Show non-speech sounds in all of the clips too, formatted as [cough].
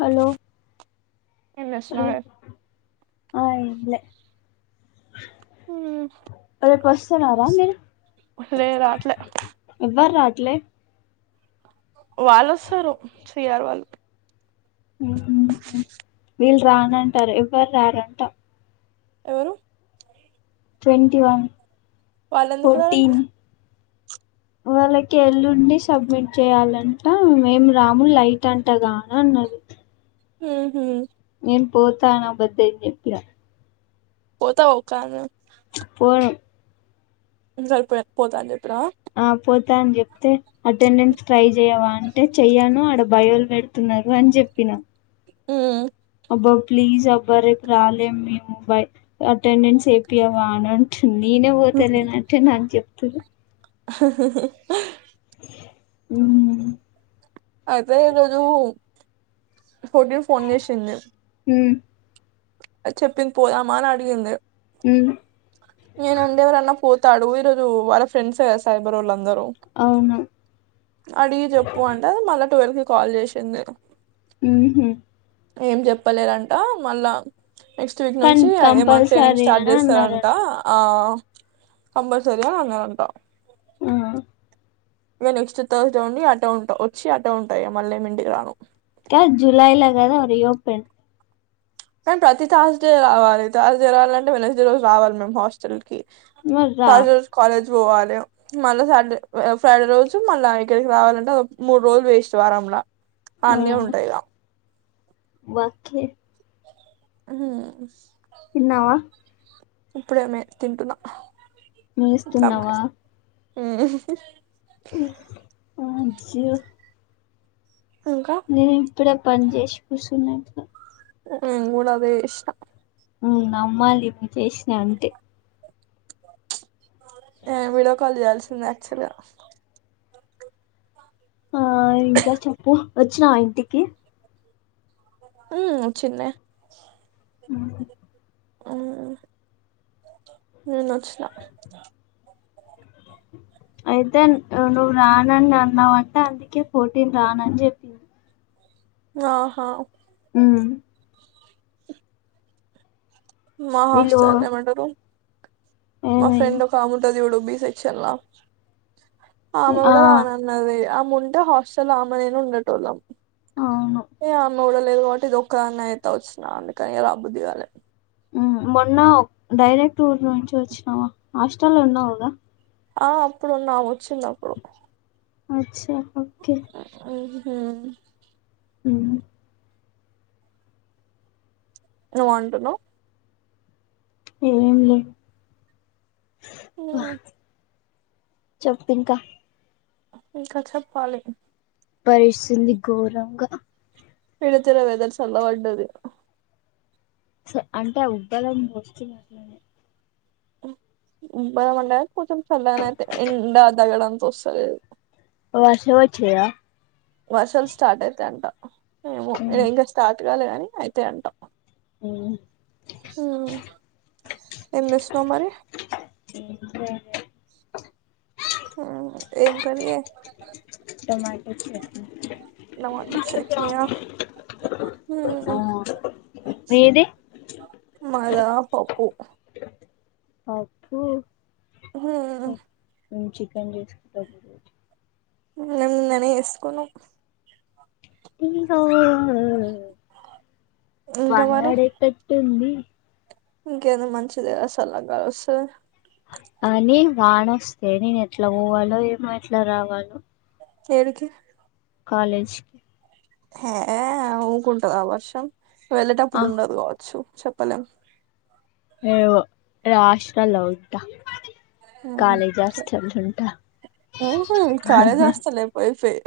Hello ఏం hello చేస్తున్నావే ఆ ఎమ్లె మ్మ్. రేపు వస్తున్నారా మీరు లేే రాట్లే ట్లే వాళ్ళు వస్తారు సిఆర్ వాళ్ళు వీళ్ళు రానంటారు ఎవరు రారంట ఎవరు ట్వంటి వన్ వాళ్లేందుకురారంట ఫోర్టీన్ వాళ్ళకి ఎల్లుండి సబ్మిట్ చేయాలంట మేం రాము లైట్ అంటగా అనన్నది [inaudible] ఉహు నెన్ పోతా అని అబ్బద్ధం చెప్పిన పోతవ ఒకదానివే పోను ఇందక పొ పోతా అని చెప్పిన ఆ పోతా అని చెప్తే అటెండెన్స్ ట్రై చెయవా అంటే చెయ్యను బయోలు పెడుతున్నారు అని చెప్పిన ఉ అబ్బా ప్లీజ్ అబ్బా రేపు రాలేం మేము బై అటెండెన్స్ ఏపీయవ అనంట్ నేనే పోతాలేనంటే నాకు చెప్తుర్రు [inaudible] ఉ అదే ఈ రోజు ఫోటీవ్ ఫోన్ చేసింది మ్మ్ చెప్పింది పోదమా అని అడిగింది మ్మ్ నేను ఉండే ఎవరన్నా పో తడుగి ఈరోజు వాళ్ళ ఫ్రెండ్స్ ఎ గదా సైబరోళ్ల దరు అవును అడిగి చెప్పు అంటే మళ్ళా ట్వెల్ కి కాల్ చేసిందిే ఉహ్మ్ ఏం చెప్పలేదంట మళ్ళా నెక్స్ట్ వీక్ కానీ నుంచి ఏమన్నా ట్రైనింగ్ కంపల్సరీ స్టార్ట్ అని చేస్తారంట అన్నారంట ఆ కంపల్సరి ఉండాలంట ఆ ఇగ నెక్స్ట్ థర్స్డే ఉండి అటె ఉంటా వచ్చి అటె ఉంటా ఇగ మళ్లెం ఇంటికి రాను కా జూలైలా కాదా రిఓపెన్ కని ప్రతి థర్స్డేవాలి థర్స్డే రావాలంటే వెనర్స్డే రోజు రావాలి మీమ్ హాస్టల్ కి మరి రా థర్స్ డే కాలేజ్ పోవాలి మళ్ళా సాటర్డే ఫ్రైడే రోజు మళ్ళా ఇక్కడికి రావాలంటే మూడు రోజులు వేస్ట్ వారంలా అన్నే ఉంటయిగా వాకే ఆహ్ తిన్నావా ఇప్పుడేమే తింటున్నా మేస్తున్నావా ఆ అజ్జో ఇంకా నేను ఇప్పుడే పని చేసి కూసున్న ఇట్ల ఊగుడదే చేశినా ఉ అమ్మలివ్వి చేసిన అంతె ఏ వీడియో కాల్ చేయాల్సింది యాక్చువల్ గా ఆ ఇంకా చెప్పు వచ్చినావ ఇంటికి ఉ వచ్చిన్నే ఉహ్మ్ ఆ నిన్నచ్చిన అయితే నువ్వు రానని అన్నావంటే అందుకే పోటీన్ రానని చెప్పింది ఆహా ఉమ్ మా వీళ్ళు హాస్టల్ ఏమంటారు మా ఫ్రెండ్ ఏమైంది ఒక ఆముంటది ఇవుడు బీ సెక్షన్ ల ఆమె ఆ కూడా రానన్నది ముంటే హాస్టల్ ఆమె నేను ఉండెటోళ్ళం అవును డలేదు కాబట్టి ఇది ఒక్కదాన్నైతే వచ్చిన అందుకనిగ రబుద్దిగాలే మొన్న డైరెక్ట్ ఊర్ నుంచి వచ్చినావా హాస్టల్లో ఉన్నావ్ గదా ఆ అప్పుడున్నా వచ్చిందప్పుడు అచ్చా ఓకే ఆ ఉ ఏమో అంటున్నవ్ ఏం లే ఉ చెప్పింకా ఇంక చెప్పాలి పరిసింది గోరంఘ పిడుతల వెదర్ సళ్ల వడ్డది స అంటే అ ఉబ్బరం వస్తుంది అట్లనే బ మంట కొంచెం చల్లగనైతే ఎండా దగడాంత ఒస్తలేదు వర్షం ఒచ్చింద వర్షాల్ స్టార్ట్ అయితై అంటా ఏమో ఎ ఉమ్ ఇంకా స్టార్ట్ కాలే కని అయితై అంట ఉమ్ ఉమ్ ఎం చేసినవ్ మరి ఏం చేయలే మ్ ఏం కర్రీ ఎ టమాటో చట్నీ టమోటో చట్నీ ఆహ్ ఆ మ్ మీది మాదా పప్పు పప్పు హ్మ్ మేం చికెన్ చేసుకుంటాం ఈ రోజు లేం నిన్ననే చేసుకున్నాం ఇంకా వాన వడే టట్టుంది ఇంకెంది మంచిదే గా సల్లగ్ గాల్ ఓస్తాది ఏ నేన్ ఎట్ల పోవాలో ఏమో ఎట్ల రావాలో ఎడికి కాలేజ్ హే ఆ ఊకుంటదా వర్షం ఆ వెళ్ళేటప్పుడు ఉండదు కావచ్చు చెప్పలేం ఏమో నేన్ హాస్టల్ లో ఉంటా కాలేజ్ హాస్టలుంటా ఉమ్ హ్మ్ కాలేజ్ హాస్టలే పోయి పోయి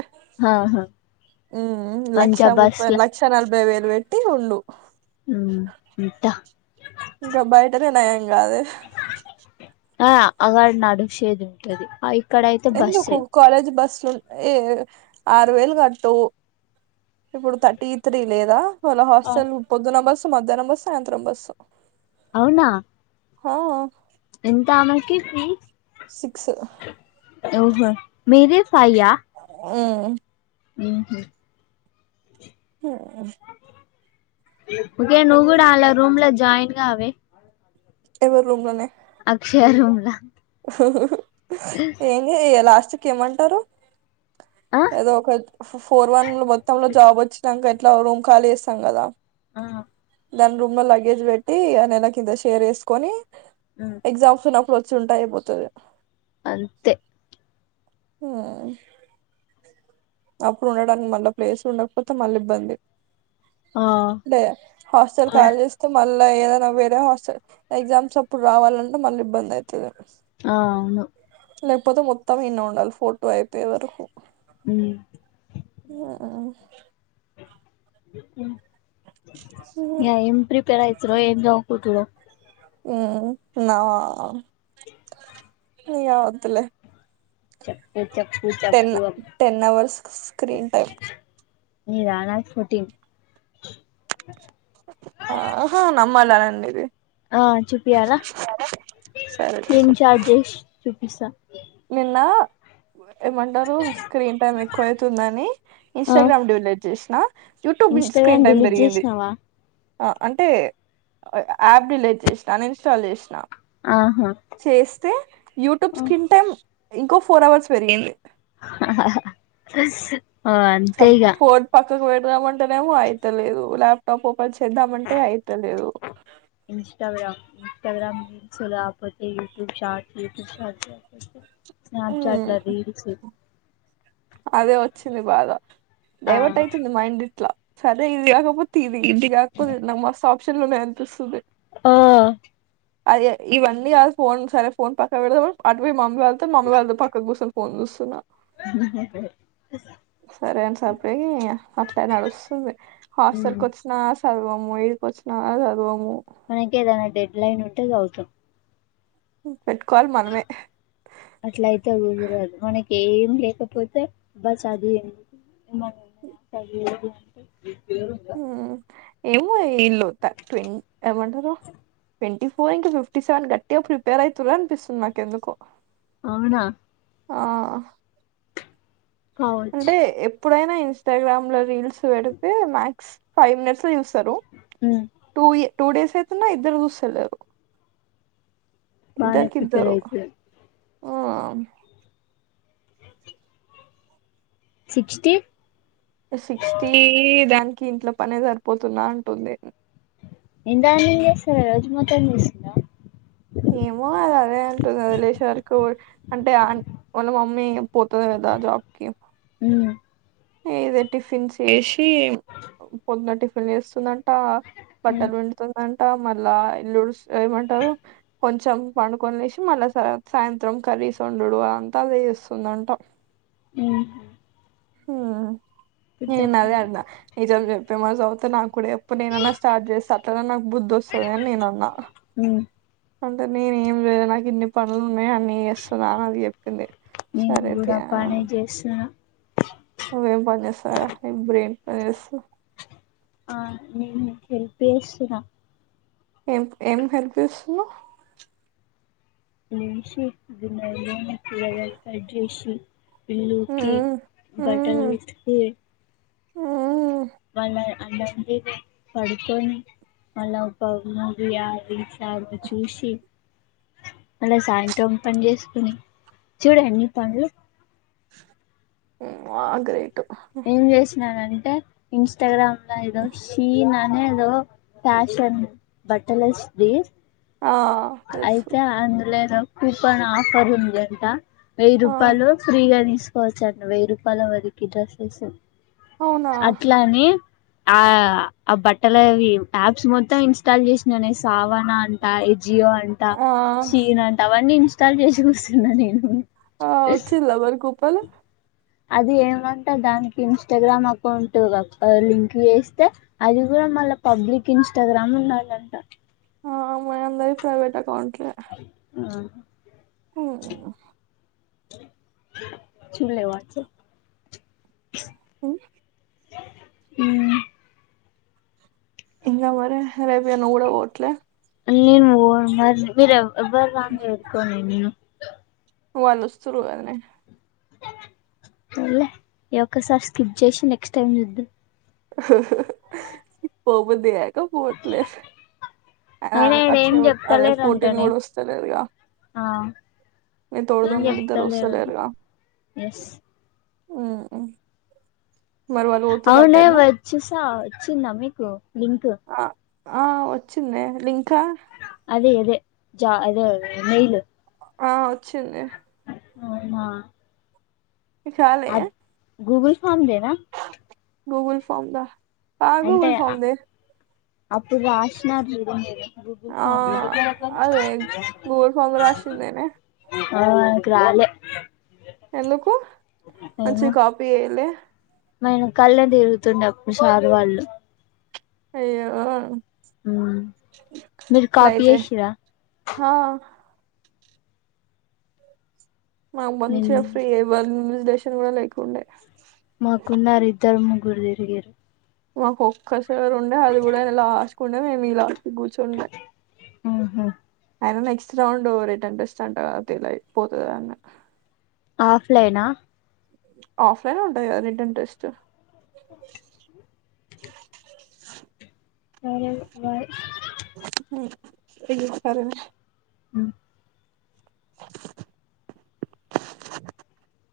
ఆహా ఉమ్ ఉ లక్ష మంచిగా ముప్పై బస్ల లక్ష నలభై వేలు వేట్టి ఉండు ఉమ్ ఉంఠ తేన ఎం గాథే ఆ అగాద్నాడు శేదుంటది అయి ఎందుకు కాలేజి బస్ నున్ ఏ ఆరు వేలు కట్టు ఇప్పుడు థర్టీ త్రీ లేదా హోల హాస్టల్ పొద్దున బస్సు మధ్యానం బస్సు సాయంత్రం బస్సు అవునా హా ఎంత ఆమెకి ఫీ సిక్స్ ఓహ్ మిది ఫైయా ఉమ్మ్ హ్మ్ హు హుమ్ ఓకే నువ్ గుడ అల్ల రూమ్లో జాయిన్ గావే ఎవర్ రూమ్లోనే అక్షయ రూమ్ల ఎంగే ఇగ లాస్ట్క్ ఏమంటరు ఆ ఏదో ఒక ఫోర్ వన్ లో మొత్తం లో జాబ్ వచ్చినంక ఎట్ ట్ల రూమ్ ఖాళీ చేస్తాం గదా అ దాని రూమ్ లో లగేజ్ పెట్టి అ నెల కింత షేర్ చేేసుకొని ఉమ్ ఎగ్జామ్స్ ఉన్నప్పుడు వచ్చి టైపోతది అంతే హ్మ్ అప్పుడు ఉండడానికి మళ్ళా ప్లేస్ ఉండకపోతే మళ్ళ ఇబ్బంది ఆ ఆ డే హాస్టల్ కాలీ చేస్తే మల్ ఏదైనా వేరే హాస్టల్ ఎగ్జామ్స్ అప్పుడు రావాలంటే మళ్ళ ఇబ్బంది అయితది అ అవును లేకపోతే మొత్తం ఇన్నె ఉండాలి ఫోటో అయిపోయే వరకు ఉమ్ మ్ య ఏం ప్రిపేర్ అయితున్నావ్ ఏం చదువుకుంటున్నావ్ హ్మ్ నావ ఇగ వద్దులే చెప్పే ten ten hours screen time నిదా నాది ఫోర్టిన్ ఆహా నమ్మలని ఇది అ చూపోయాల సరే స్క్రీన్ చాట్ చేసి చూపిస్తా నిన్న ఏమంటారు స్క్రీన్ టైమ్ ఎక్కువైతుందని ఆ ఇన్స్టాగ్రామ్ డిలేట్ చేసిన YouTube screen Instagram time delete పెరిగింది చేసినావా అ అంటే యాప్ డిలీట్ చేసినా అన్ ఇన్స్టాల్ చేసినా ఆహా చేస్తే యూట్యూబ్ స్క్రీన్ టైమ్ ఇంకో ఫోర్ అవర్స్ పెరిగింది స్ [inaudible] ఫోన్ పక్కకు పెడుదామంటేనేమో అయితలేదు ల్యాప్టాప్ ఒ న్ చేద్దామంటే అయితలేదు ఇన్స్టగ్రామ్పోతే యూట్యూబ్ స్టట్ [unintelligible] స్నాప్ చాట్ మ్మ్ ల రిల్స్ అదే వచ్చింది బాధ ఆ డైవర్ట్ అయితుంది మైండ్ ఇట్ల సరే ఇది కాకపోతే ఇది కాకపోతే నాకు మస్తు ఆప్షన్లు ఉన్నాయి అనిపిస్తుంది అ అది ఇవన్నీ అది ఫోన్ సరే ఫోన్ పక్క పెడుదామ అటు పోయి మమ్మీ వాళ్తో మామ్మీ వాళ్ళతో పక్క కూర్చొని పోన్ చూస్తున్న మ్ హు మ్ సరే అని సప్పి అట్లే నడుస్తుంది హాస్టల్కి మ్మ్ వచ్చిన చదువము ఎడికొచ్చిన చదువము మనకేదైనా డెడ్లైన్ ఉంటే చదువుతం పెట్టుకోవాలి మనమే అట్లా అయితేకుదురద్ మనక్ ఏం లేకపోతే అబ్బా చదివేందుకు ఏమన్న ఉన్నాయ చదివేది అంటే మ్ ఏమొ వీళ్ళు త్ ట్వ ఏమంటారు twenty four into fifty seven గట్టిగ ప్రిపేర్ అయితుార్రు అనిపిస్తుంది నాకు ఎందుకో అవునా ఆ కావచ్ అంటే ఎప్పుడైనా ఇన్స్టాగ్రామ్ లో రీల్స్ పెడితే మక్స్ ఫైవ్ మినిట్స్ లో చుస్ తరు మ్మ్ టూ డేస్ అయితున్న ఇద్దరు చూస్తలేరు బానే ఇద్దరికి ప్రిపేర్ ఇద్దరు అయితునరూ ఆ సిక్స్టీ సిక్స్టీ దానికి ఇంట్లో పనే సరిపోతున్నా అంటుంది ఎంతగనం చేస్తారు రోజు మొత్తం చేస్తారా ఏమో అది అదే అంటుంది అది లేసే వరకు అంటే వాళ్ళ మమ్మీ పోతది కద జబ్కి మ్మ్ ఇదే టిఫిన్స్ చేసి పొద్దున టిఫిన్ చేస్తుంది అంట అంట మ్మ్ బట్టలు పిండుతుంది అంట మళ్ళా ఇల్లు ఉడు ఏమంటారు కొంచెం పండుకొని లేసి మళ్ళా సాయంత్రం క కర్రీస్ వండుడు అంతా అదే చేస్తుందట ఆ ఆ నేను అదే అన్న నిజం చెప్పే మరి చదువు తున్నవా నాకు కూడా చెప్పు నేనన్నా స్టార్ట్ చేస్తా అట్లనాన నాకు బుద్ధి వస్తుంది అని నేను అన్నా మ్మ్ అంటే నేను ఏం లేదే నాకు ఇన్ని పనులున్నాయి. నేనె అన్నీ చేస్తున్నాను అది చెప్పింది నేను సరే తీ కూడా పనే చేస్తున్నా నువ్వేం పని చేస్తావు లేవుగా బ్రేన్ పని చేస్తావ్ ఆ నేను నిక్ హెల్ప్ చేస్తున్న ఏం ఏం హెల్ప్ చేస్తునవు రూమ్స్ ఉడిసి గిన్నెలు తోమి కూరగాయలు కట్ చేసి ఇల్లు ఉకి మ్మ్ బట్టలు మ్మ్ ఉతికి మ్మ్ మల్ల అన్నం తిని పడుకొని మళ్ళ ఆ ఒక మూవీ ఆ చ చూసి మళ్ళ సాయంత్రం పని చేసుకుని చూడు ఎన్ని పనులు ఆగ్రే ఏం చేసినానంటే ఇన్స్టాగ్రామ్ లో ఏదో షి నా ఎదో ఫ్యాషన్ బట్టలసు ధి ఆ తెలుసు అయితే అందులో ఏదో కూపన్ ఆఫర్ ఉందింట వెయ్యి ఆ రూపాయలు ఫ్రీగా తీసుకోవచ్చ అట వెయ్యి రూపాయల వరకు డ్రెస్సెస్ అవునా అట్లాని ఆ ఆ బట్టలవి యాప్స్ మొత్తం ఇన్స్టాల్ చేసినాను సావనా అంట జియో అంట ఆ షీన్ అంట అవన్నీ ఇన్స్టాల్ చేసి కూసున్నా నేను ఆ వచ్చిద మరి కూపను అది ఏమంట దానికి ఇన్స్టాగ్రామ్ అకౌంట్ లింక్ చేస్తే అది కూడా మళ్ళ పబ్లిక్ ఇన్స్టాగ్రామ్ ఉండాలంట ఆ మనందరి ప్రైవేట్ అకౌంట్ ఆ ఆ చులే వాట్స్ అప్ మ్మ్. ఆ ఇంకా మరి రేపు ఇగ నువ్వు కూడా పోట్లే నేను పోన్ మరి మీరు ఎ ఎవరు రాని వేర్కోనే నేను వాళ్ళుస్తురు కదనే సర్లే ఈ ఒక్కసారి స్కిప్ చేసి నెక్స్ట్ టైమ్ చూద్దాం పోబుద్ది గాక పోట్లే అయినా ఈడ ఏం అక్షయ అదే పొట్టిది చెప్తలేరంటనే కూడా వస్తలేదుగా ఆ మీ తోడు ఏం దొంగలిద్దరు చెప్తలేరంట వస్తలేరుగా ఎస్ ఉమ్. మరి వాళ్ళు పోతురు అవునే అటేనా వచ్చసా వచ్చిందా మీకు లింక్ ఆ ఆ వచ్చిందే లింకా అదే అదే అదే మెయిల్ ఆ వచ్చింది అవునా నీకు రాలే అందేరా గూగుల్ ఫార్మ్ దా ఆ గూగుల్ ఫార్మ్ దే అప్పుడు రాసినారు చూడు మీరు గూగుల్ ఆ ఫార్మ్ అదే గూగుల్ ఫామ్ రాసిందేనే నాకు రాలే ఎందుకు మంచిగ కాపీ చెయలే మా యెనకాళ్ళనే తిరుగుతుండే అప్పుడు సారు వాళ్ళు అయ్యో మ్మ్ మీరు కాపీ లైతే చేసిరా హా మాకు నేను మంచిగా ఫ్రీ వన్జటేషన్ కూడా లేకుండే మాకున్నారు ఇద్దరు ముగ్గురు తిరిగిరు మాకు ఒక్కసార్ ఉండే అది కూడా ఆయన లాస్ట్ కుండే మేము ఈ లాస్ట్ గూచుండే ఆహా ఆయననే క్ట్స్ రౌండ్ వ్రిటన్ టెస్ట్ అంటగా అదే రైట్ పోతది ఆన్నె ఆఫ్లైనా ఆఫ్లైనే ఉంటదిగా వ్రిటన్ టెస్ట్ [inaudible] సరే బాయ్ [unintelligible] హ్మ్ [inaudible]